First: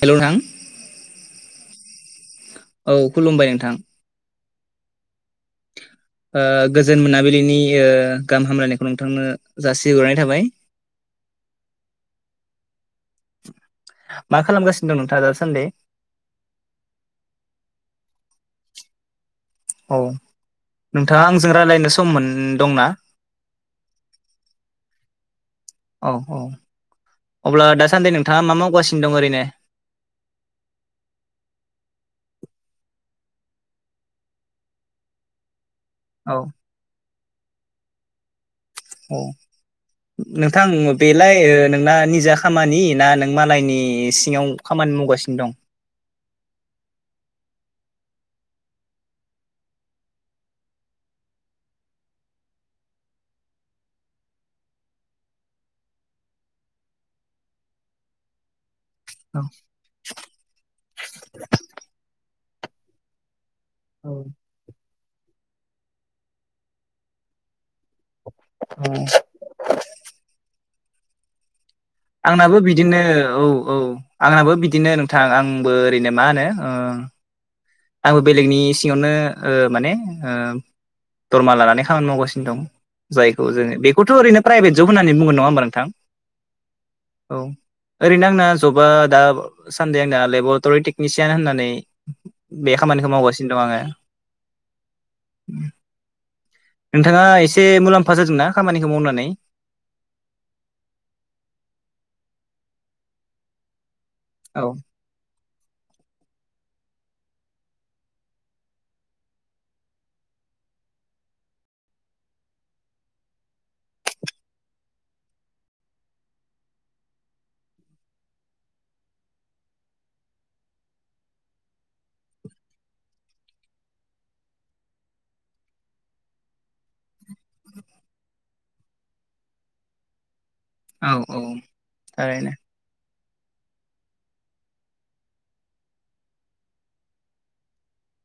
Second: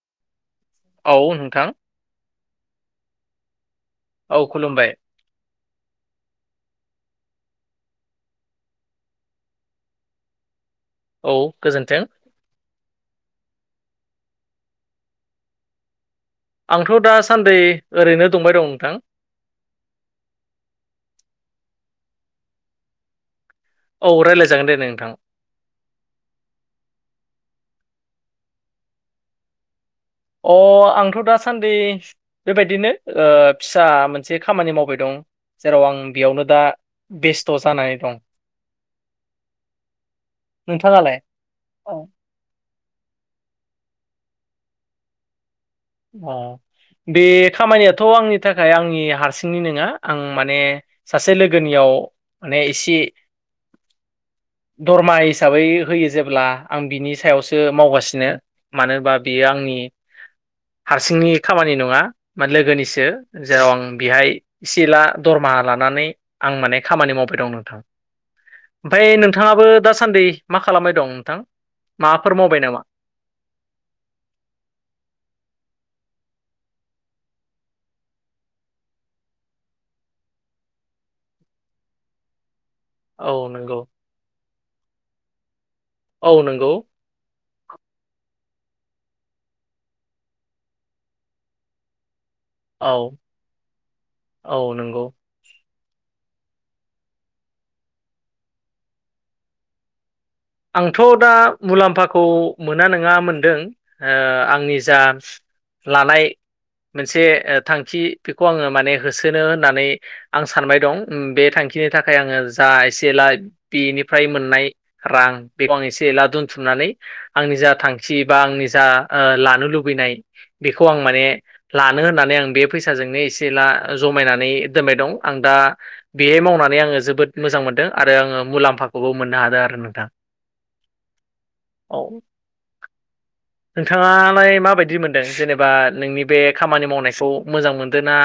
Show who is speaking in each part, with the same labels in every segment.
Speaker 1: Hello नोंथां
Speaker 2: औ नोंथां
Speaker 1: औ खुलुमबाय नोंथां
Speaker 2: औ खुलुमबाय
Speaker 1: ओ गोजोन मोनाबिलिनि ओ गाहाम हामलायनायखौ नोंथांनो जासि हरनाय थाबाय
Speaker 2: औ गोजोन्थों
Speaker 1: मा खालामगासिनो दं नोंथाङा दासान्दि
Speaker 2: आंथ' दासान्दै ओरैनो दंबाय दं नोंथां
Speaker 1: औ नोंथाङा आंजों रायलायनो सम मोन दंना?
Speaker 2: औ रायलाय जागोन दे नोंथां
Speaker 1: औ औ अब्ला दासान्दै नोंथाङा मा मावगासिनो दं ओरैनो
Speaker 2: अ आंथ' दासान्दै बेबायदिनो ओ फिसा मोनसे खामानि मावबाय दं जेराव आं
Speaker 1: औ
Speaker 2: बेयावनो दा बेस्थ' जानानै दं।
Speaker 1: अ नोंथां
Speaker 2: नोंथाङालाय
Speaker 1: बेलाय ओ नोंना
Speaker 2: औ
Speaker 1: निजा खामानि ना नों मालायनि सिङाव खामानि मावगासिनो दं
Speaker 2: अ बे खामानियाथ' आंनि थाखाय आंनि हारसिंनि नङा आं माने सासे लोगोनियाव माने इसे दरमा हिसाबै होयो जेब्ला आं बिनि सायावसो मावगासिनो। मानो होनबा
Speaker 1: औ
Speaker 2: बेयो आंनि हारसिंनि खामानि नङा मा लोगोनिसो जेराव आं
Speaker 1: औ
Speaker 2: बिहाय सिला दरमाहा लानानै आं माने खामानि मावफाय दं नोंथां
Speaker 1: औ
Speaker 2: ओमफाय नों थाङाबो दासान्दै मा खालामबाय दं नोंथां? माबाफोर
Speaker 1: आंनाबो
Speaker 2: मावबाय नामा?
Speaker 1: बिदिनो औ औ आंनाबो बिदिनो नोंथां आंबो ओरैनो मा होनो ओ आंबो बेलेगनि सिङावनो ओ माने ओ दरमा लानानै खामानि मावगासिनो दं।
Speaker 2: औ
Speaker 1: जायखौ
Speaker 2: नंगौ
Speaker 1: जोङो बेखौथ' ओरैनो प्राइभेट जब होननानै बुङो नङा होमबा नोंथां?
Speaker 2: औ नोंगौ।
Speaker 1: औ। ओरैनो आंना जबा दा सान्दै आंना लेबरटरि टेकनिसियान होननानै बे
Speaker 2: औ
Speaker 1: खामानिखो मावगासिनो दं आङो।
Speaker 2: औ नंगौ
Speaker 1: नोंथाङा एसे मुलाम्फा जादोंना खामानिखौ मावनानै?
Speaker 2: आंथ' दा मुलाम्फाखौ मोना नोङा मोनदों ओ
Speaker 1: औ
Speaker 2: आंनि जा लानाय मोनसे ओ थांखि बेखौ आङो माने होसोनो होननानै आं सानबाय दं बे थांखिनि थाखाय आङो जा एसे एला बेनिफाय मोननाय रां बेखौ आं एसे एला दोनथुमनानै आंनि जा थांखि बा आंनि जा ओ लानो लुबैनाय बेखौ आं माने लानो होननानै आं बे फैसाजोंनो एसे जमायनानै दोनबाय दं आं दा बेहै मावनानै आङो जोबोद मोजां मोनदों आरो आङो मुलाम्फाखौबो मोननो हादों आरो नोंथां।
Speaker 1: औ औ
Speaker 2: औ
Speaker 1: थारैनो।
Speaker 2: नोंथाङालाय माबायदि मोनदों जेनेबा नोंनि बे खामानि मावनायखौ मोजां मोनदों ना?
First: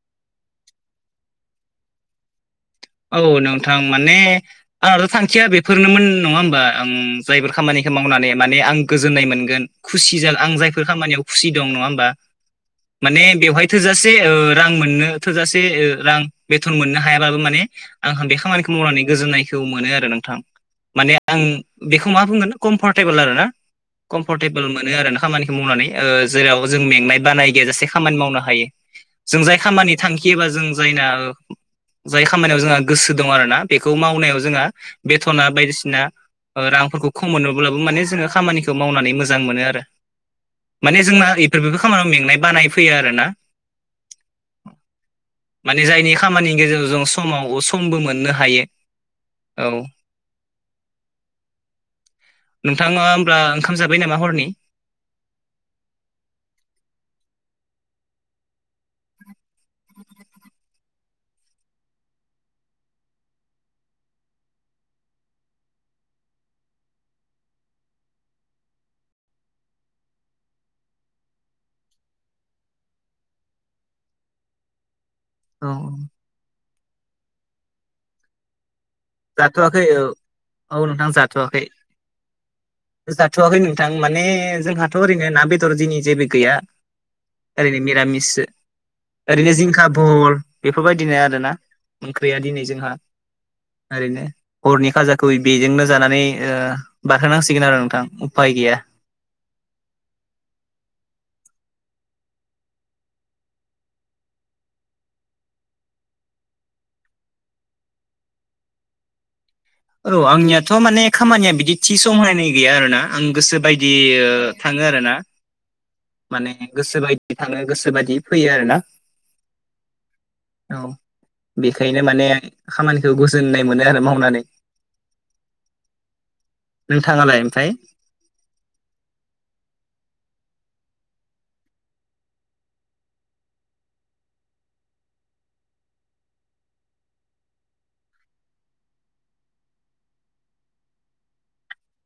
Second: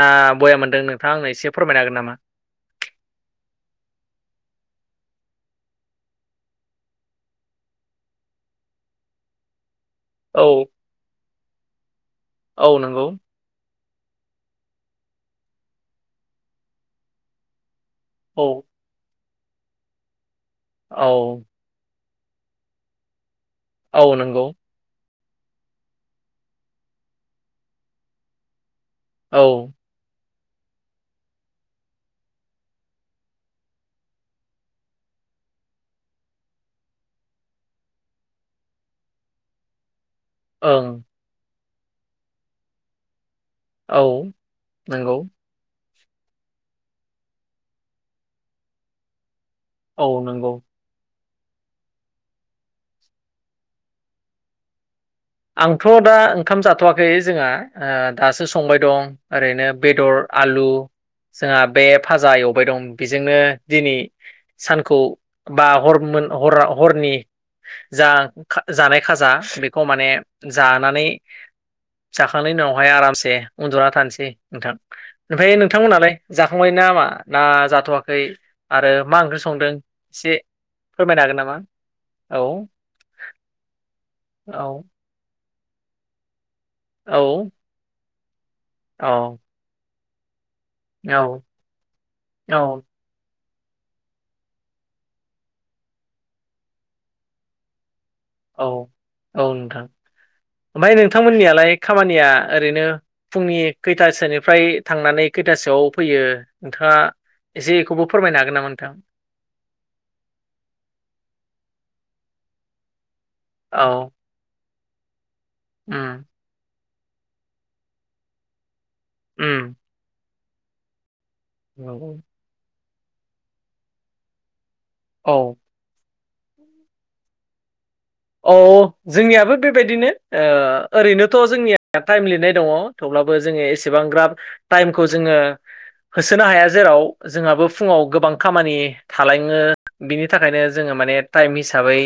Speaker 2: ना बया मोनदों नोंथाङा आंनो एसे फोरमायनो हागोन नामा?
Speaker 1: औ नोंथां माने आंहाथ' थांखिया बेफोरनोमोन नङा होमबा आं जायफोर खामानिखौ मावनानै माने आं गोजोननाय मोनगोन। खुसि जा
Speaker 2: औ
Speaker 1: आं जायफोर खामानियाव खुसि दं नङा होमबा
Speaker 2: औ नंगौ
Speaker 1: माने बेवहाय थोजासे ओ रां मोननो थोजासे ओ रां बेथन मोननो हायाबाबो माने आंहा बे
Speaker 2: औ
Speaker 1: खामानिखौ मावनानै गोजोननायखौ मोनो आरो नोंथां माने आं
Speaker 2: औ
Speaker 1: बेखौ मा बुंगोन कमफारटेबोल आरो ना
Speaker 2: औ नंगौ
Speaker 1: कमफरटेबोल। मोनो आरो ना खामानिखौ मावनानै ओ जेराव जों मेंनाय बानाय गैया जासे खामानि मावनो हायो।
Speaker 2: औ
Speaker 1: जों जाय खामानि थांखि एबा जों जायना जाय खामानियाव जोंहा गोसो दं आरोना बेखौ मावनायाव जोंहा बेथ'ना बायदिसिना रांफोरखौ खम मोनोब्लाबो माने जोङो खामानिखौ मावनानै मोजां मोनो आरो। माने
Speaker 2: ओं
Speaker 1: जोंना इफोर बेबो खामानियाव मेंनाय बानाय फैयो आरो ना।
Speaker 2: औ नंगौ।
Speaker 1: माने जायनि खामानि गेजेराव जों समाव समबो मोननो हायो औ।
Speaker 2: औ नंगौ।
Speaker 1: नोंथाङा होमब्ला ओंखाम जाबाय नामा हरनि?
Speaker 2: आंथ' दा ओंखाम जाथ'वाखै जोंहा ओ दासो संबाय दं। ओरैनो बेदर आलु। जोंहा बे भाजा एवबाय दं बेजोंनो दिनै सानखौ बा हर हर हरनि जा जानाय खाजा बेखौ माने जानानै जाखांनायनि उनावहाय आरामसे उन्दुना थानोसै। नोंथां ओमफ्राय
Speaker 1: औ
Speaker 2: नोंथांमोनालाय जाखांबाय ना मा ना जाथ'वाखै? आरो मा ओंख्रि संदों
Speaker 1: जाथ'वाखै औ
Speaker 2: एसे
Speaker 1: औ नोंथां
Speaker 2: फोरमायनो हागोन नामा
Speaker 1: जाथ'वाखै
Speaker 2: औ।
Speaker 1: जाथ'वाखै नोंथां माने
Speaker 2: औ
Speaker 1: जोंहाथ' ओरैनो ना बेदर दिनि जेबो गैया।
Speaker 2: औ।
Speaker 1: ओरैनो निरामिस ओरैनो जिंखा भहल।
Speaker 2: औ
Speaker 1: बेफोरबायदिनो आर ना ओंख्रिया दिनै जोंहा। ओरैनो हरनि खाजाखौ बेजोंनो जानानै औ बारहोनांसिगोन आरो नोंथां उफाय
Speaker 2: औ
Speaker 1: गैया
Speaker 2: औ नोंथां ओमफ्राय नोंथांमोननियालाय खामानिया ओरैनो फुंनि खैथासोनिफ्राय थांनानै खैथासोआव फैयो नोंथाङा एसे इखौबो फोरमायनो हागोन नामा नोंथां
Speaker 1: औ आंनियाथ' माने खामानिया बिदि थि समहायनाय गैया आरो ना आं गोसो बायदि
Speaker 2: औ
Speaker 1: थाङो आरो ना
Speaker 2: उम
Speaker 1: माने गोसो बायदि थाङो गोसो बायदि फैयो आरो ना
Speaker 2: उम
Speaker 1: औ बेखायनो
Speaker 2: औ
Speaker 1: माने खामानिखौ गोजोननाय मोनो आरो मावनानै
Speaker 2: औ
Speaker 1: नोंथाङालाय ओमफ्राय
Speaker 2: औ जोंनियाबो बेबायदिनो ओ ओरैनोथ' जोंनिया टाइम लिरनाय दङ थेवब्लाबो जोङो एसेबां ग्राब टाइमखौ जोङो होसोनो हाया जेराव जोंहाबो फुङाव गोबां खामानि थालाङो बिनि थाखायनो जोङो माने टाइम हिसाबै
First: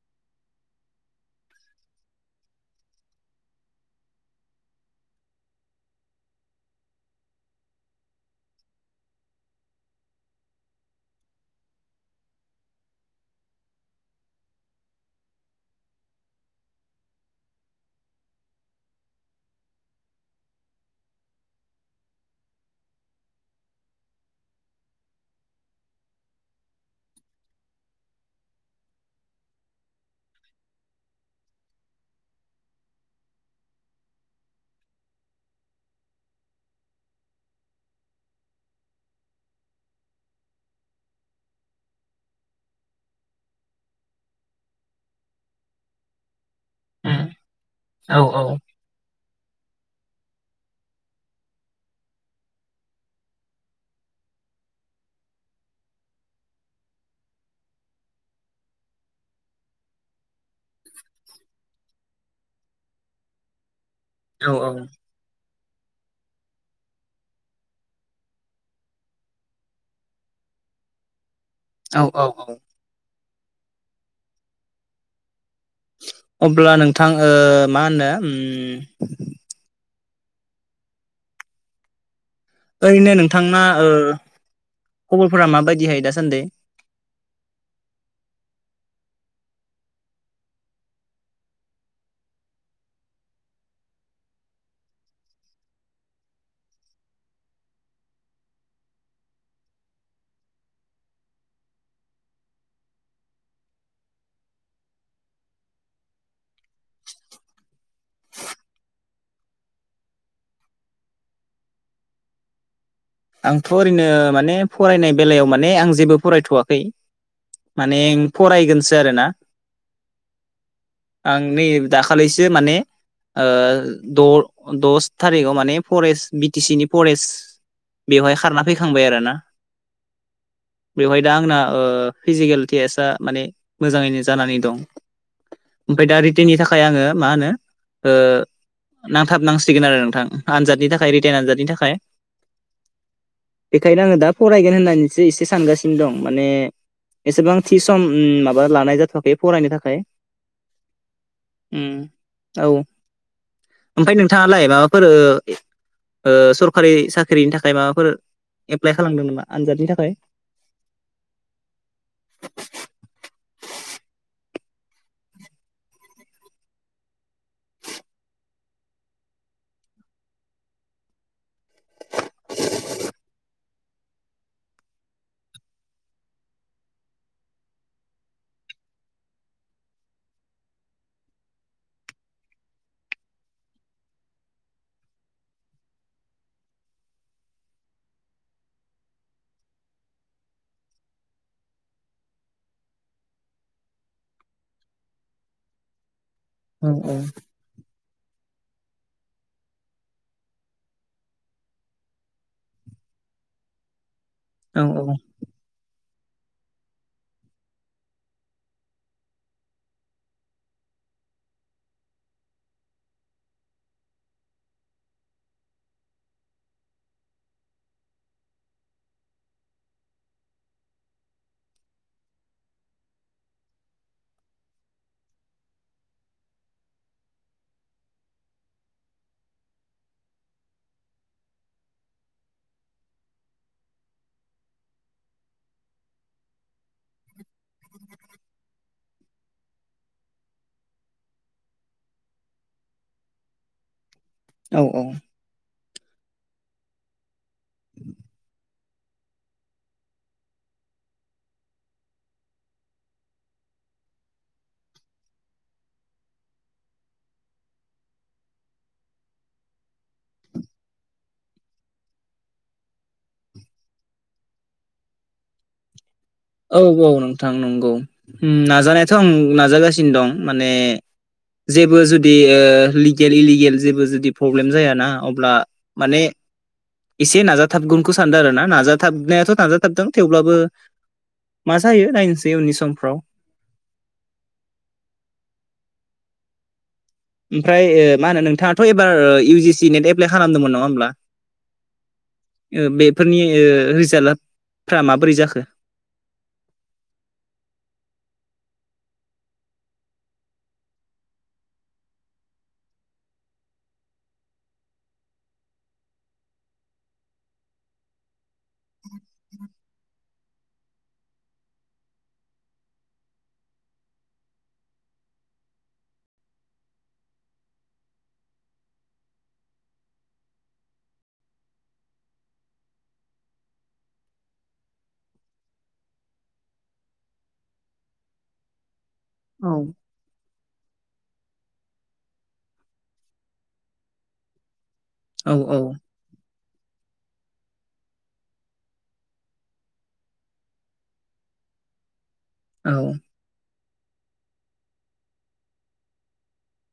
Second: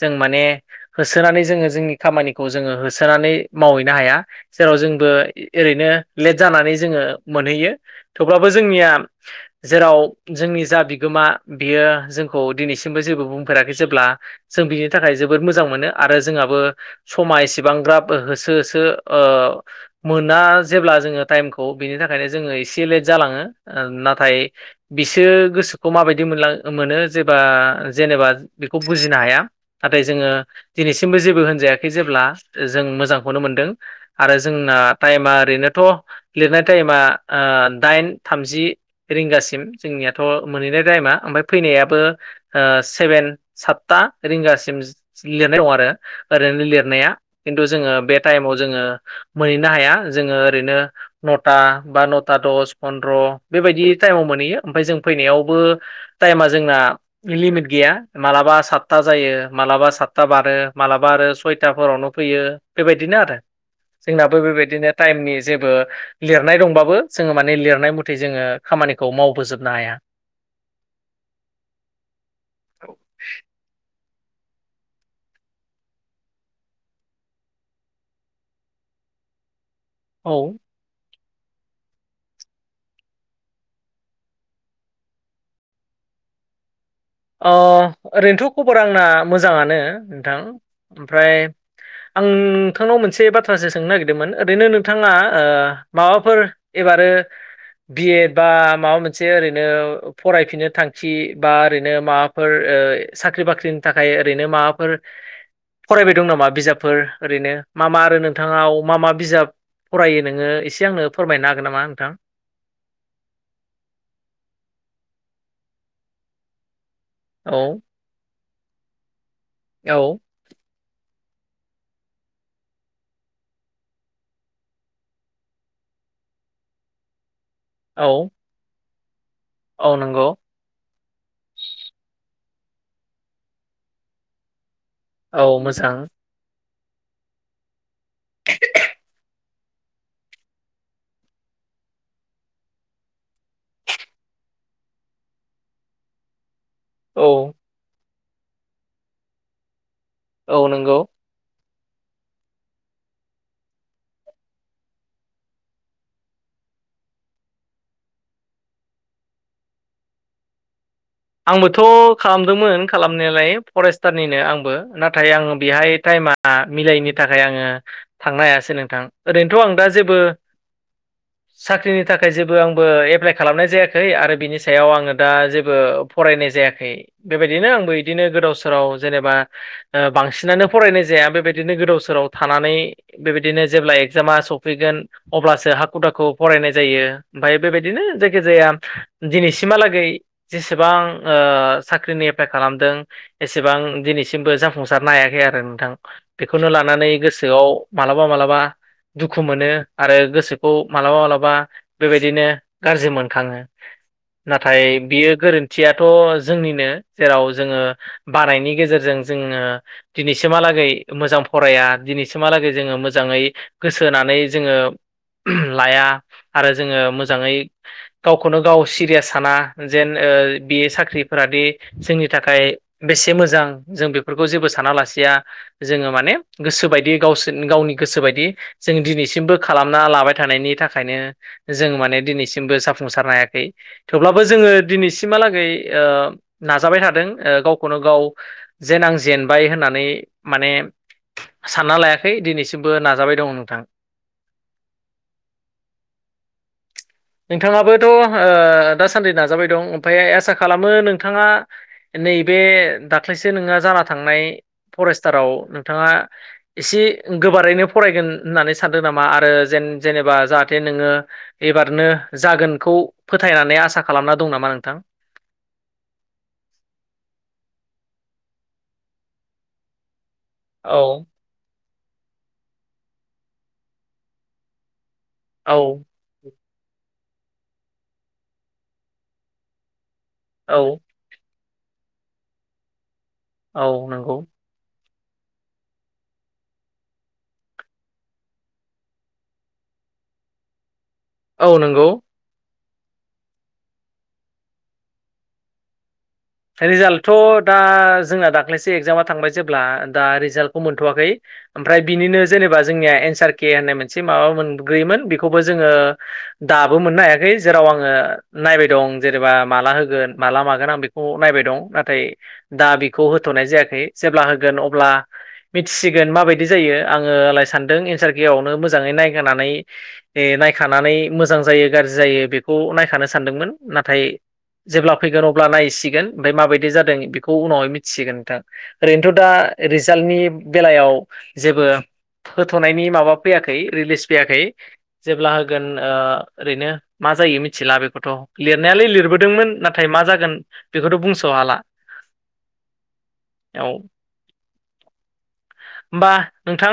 Speaker 2: जों माने होसोनानै जोङो जोंनि खामानिखौ जोङो होसोनानै मावहैनो हाया। जेराव जोंबो ओरैनो लेट जानानै जोङो मोनहैयो थेवब्लाबो जोंनिया जेराव जोंनि जा बिगोमा बियो जोंखौ दिनैसिमबो जेबो बुंफेराखै। जेब्ला जों बिनि थाखाय जो बोद मोजां मोनो आरो जोंहाबो समा एसेबांग्राब होसो होसो ओ मोना जेब्ला जोङो टाइमखौ बिनि थाखायनो जोङो एसे लेट जालाङो। ओ नाथाय बिसोर गोसोखौ माबायदि मोनलां मोनो जेबा जेनेबा बेखौ बुजिनो हाया नाथाय जोङो दिनैसिमबो जेबो होनजायाखै जेब्ला जों मोजांखौनो मोनदों। आरो जोंना टाइमा ओरैनोथ' लिरनाय टाइमा ओ दाइन थामजि रिंगासिम जोंनियाथ' मोनहैनाय टाइमा ओमफाय फैनायाबो ओ सेभेन सातता रिंगा सिम लिरनाय दं आरो ओरैनो लिरनाया खिन्थु जोङो बे
Speaker 1: औ
Speaker 2: टाइमाव जोङो मोनहैनो हाया। जोङो ओरैनो नथा बा नथा दस फन्द्र बेबायदि टाइमाव मोनहैयो ओमफ्राय जों फैनायावबो टाइमा जोंना लिमिट गैया मालाबा सातथा जायो मालाबा सातथा बारो मालाबा आरो सयथाफोरावनो फैयो बेबायदिनो आरो जोंनाबो
Speaker 1: औ
Speaker 2: बेबायदिनो टाइमनि जेबो लिरनाय दंबाबो जोङो माने लिरनाय मथै जोङो खामानिखौ मावबोजोबनो हाया।
Speaker 1: औ औ औ अब्ला नोंथां ओ मा होनो ओम
Speaker 2: औ
Speaker 1: ओरैनो नोंथांना ओ खबरफोरा माबायदिहाय दासान्दै
Speaker 2: ओ ओरैनोथ' खबर आंना मोजाङानो नोंथां। ओमफ्राय आं नोंथांनाव मोनसे बाथ्रासो सोंनो नागिरदोंमोन ओरैनो नोंथाङा ओ माबाफोर एबारो बि एड बा माबा मोनसे ओरैनो फरायफिननो थांखि बा ओरै माबाफोर ओ साख्रि-बाख्रिनि थाखाय ओरैनो माबाफोर फरायबाय दं नामा बिजाबफोर ओरैनो मा मा आरो नोंथाङाव मा मा बिजाब फरायो नोङो एसे आंनो फोरमायनो हागोन नामा नोंथां?
Speaker 1: आंथ' ओरैनो माने फरायनाय बेलायाव माने आं जेबो फरायथ'वाखै।
Speaker 2: औ
Speaker 1: माने फरायगोनसो आरो ना
Speaker 2: औ।
Speaker 1: आं नै दाखालैसो माने ओ द दस थारिग आव माने फरेस्ट बिटिसि नि फरेस्ट
Speaker 2: औ
Speaker 1: बेवहाय खारना फैखांबाय आरोना।
Speaker 2: औ नंगौ।
Speaker 1: बेवहाय दा आंना ओ फिजिकेल टेस्टआ माने मोजाङैनो जानानै दं।
Speaker 2: औ मोजां
Speaker 1: ओमफाय दा रितेननि थाखाय आङो मा होनो ओ नांथाबनांसिगोन आरो नोंथां आनजादनि थाखाय रितेन आनजादनि थाखाय। बेखायनो आङो दा फरायगोन होननानैसो एसे सानगासिनो दं माने
Speaker 2: औ
Speaker 1: एसेबां थि सम उम माबा लानाय जाथ'वाखै फरायनो थाखाय।
Speaker 2: औ नंगौ।
Speaker 1: उम औ। ओमफाय नोंथाङालाय माबाफोर ओ ओ सरकारि सा‌ ख्रिनि थाखाय माबाफोर एप्लाइ खालामदों नामा आनजादनि थाखाय?
Speaker 2: आंबोथ' खालामदोंमोन खालामनालायो फरेष्टारनिनो आंबो। नाथाय आं बेहाय टाइमा मिलायैनि थाखाय आङो थांनो हायासै नोंथां ओरैनोथ' आं दा जेबो साख्रिनि थाखाय जेबो आंबो एप्लाइ खालामनाय जायाखै आरो बिनि सायाव आङो दा जेबो फरायनाय जायाखै बेबायदिनो आंबो इदिनो गोदाव सोराव जेनेबा बांसिनानो फरायनाय जाया बेबायदिनो गोदाव सोराव थानानै बेबायदिनो जेब्ला एगजामा सफैगोन, अब्लासो हाखु दाखु फरायनाय जायो ओमफ्राय बेबायदिनो जायखि जाया दिनैसिमहालागै गोबां साख्रिनि एप्लाइ खालामदों। एसेबां दिनैसिमबो जाफुंसारनो हायाखै आरो नोंथां बेखौनो
Speaker 1: औ
Speaker 2: लानानै गोसोआव मालाबा मालाबा दुखु मोनो आरो गोसोखौ मालाबा मालाबा बेबायदिनो गाज्रि मोनखाङो। नाथाय
Speaker 1: औ
Speaker 2: बियो गोरोन थियाथ' जोंनिनो जेराव जोङो बानायनायनि गेजेरजों जोङो दिनैसिमहालागै मोजां फराया दिनैसिमहालागै जोङो मोजाङै गोसो होनानै जोङो लाया आरो जोङो मोजाङै गावखौनो गाव सिरियास साना जेन ओ बे साख्रिफोरादि जोंनि थाखाय बेसे मोजां जों बेफोरखौ जेबो साना लासिया। जोङो माने गोसो बायदि गावसोर गावनि गोसो बायदि जों दिनैसिमबो खालामना लाबाय थानायनि थाखायनो जों माने दिनैसिमबो जाफुंसारनो हायाखै। थेवब्लाबो जोङो दिनैसिमहालाग गै ओ नाजाबाय थादों गावखौनो गाव। जेन आं जेनबाय होननानै माने सानना लायाखै दिनैसिमबो नाजाबाय दङ नोंथां।
Speaker 1: औ औ।
Speaker 2: नोंथाङाबोथ' ओ दासान्दि नाजाबाय दं। ओमफाय आस खालामो नोंथाङा नैबे दाख्लैसो नोंङो जाना थांनाय फरेस्टाराव नोंथाङा एसे गोबारैनो फरायगोन होननानै सानदों नामा आरो जेन जेनेबा जाहाथे नोङो एबारनो जागोनखौ फोथायनानै आसा खालामना दं नामा नोंथां।
Speaker 1: औ औ नोंथां नंगौ। नाजानायाथ' आं नाजागासिनो दं माने
Speaker 2: औ
Speaker 1: जेबो जुदि लिगेल इलिगेल जेबो जुदि प्रब्लेम जायाना अब्ला
Speaker 2: औ।
Speaker 1: ने एसे नाजाथाबगुनखौ सानदों आरो ना नाजाथाबनायाथ' नाजाथाबदों थेवब्लाबो
Speaker 2: औ
Speaker 1: मा जायो नायनोसै उननि समफ्राव।
Speaker 2: औ नंगौ।
Speaker 1: ओमफ्राय ओ मा होनो नोंथाङाथ' एबार इउजि सि नेट एप्लाइ खालामदोंमोन नङा होमब्ला?
Speaker 2: औ नंगौ।
Speaker 1: बेफोरनि ओ रिजाल्टफ्रा माबोरै जाखो?
Speaker 2: रिजाल्टथ' दा जोंना दाख्लैसो एगजामा थांबाय जेब्ला दा रिजाल्टखौ मोनथ'वाखै। ओमफ्राय बिनिनो जेनेबा जोंनिया एनसार के होननाय मोनसे माबा मोनग्रयोमोन बेखौबो जोङो दाबो मोननो हायाखै, जेराव आङो नायबाय दं जेनेबा माला होगोन माला मागोन आं बे खौ नायबाय दं। नाथाय दा बेखौ होथ'नाय जायाखै जेब्ला होगोन अब्ला मिथिसिगोन माबायदि जायो आङोलाय सानदों एन्सार कियावनो मोजाङै नायगेनानै ए नायखानानै मोजां जायो गाज्रि जायो बेखौ नायखानो सानदोंमोन। नाथाय जेब्ला फैगोन अब्ला नायसि गोन ओमफाय माबायदि जादों बेखौ उनावहाय मिथिसिगोन नोंथां। ओरैनोथ' दा
Speaker 1: औ
Speaker 2: रि जाल्टनि बेलायाव जेबो होथ'नायनि माबा फैयाखै रिलिस फैयाखै जेब्ला
Speaker 1: औ औ
Speaker 2: होगोन ओ ओरैनो मा जायो मिथिला बेखौथ' लिरनायालाय लिरबोदोंमोन नाथाय मा जागोन बेखौथ' बुंस' हाला।
Speaker 1: औ।
Speaker 2: औ होमबा नोंथां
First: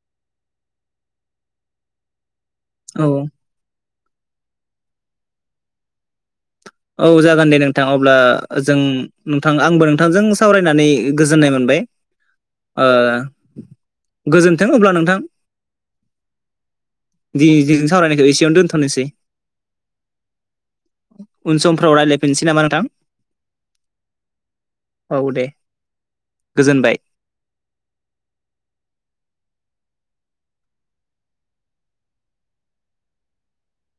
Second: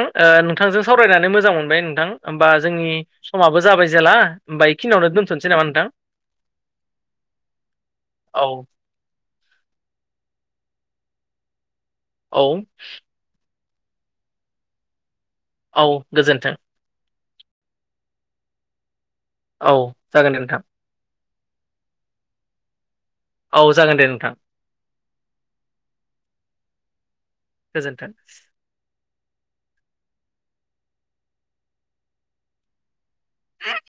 Speaker 2: नोंथांजों सावरायनानै मोजां मोनबाय नोंथां। होमबा जोंनि
Speaker 1: औ
Speaker 2: समाबो जाबाय जेला होमबा बेखिनियावनो दोनथ'नोसै नामा नोंथां?
Speaker 1: औ जागोन दे नोंथां अब्ला
Speaker 2: औ
Speaker 1: जों नोंथां आंबो नोंथांजों सावरायनानै गोजोननाय मोनबाय।
Speaker 2: औ
Speaker 1: गोजोन्थों अब्ला नोंथां।
Speaker 2: औ गोजोन्थों।
Speaker 1: दिनैजों सावरायनायखौ एसेयावनो दोनथ'नोसै।
Speaker 2: औ जागोन नोंथां।
Speaker 1: उन समफ्राव रायलायफिनसै नामा नोंथां?
Speaker 2: औ जागोन दे नोंथां।
Speaker 1: औ दे गोजोनबाय।
Speaker 2: गोजोन्थों। [inaudible]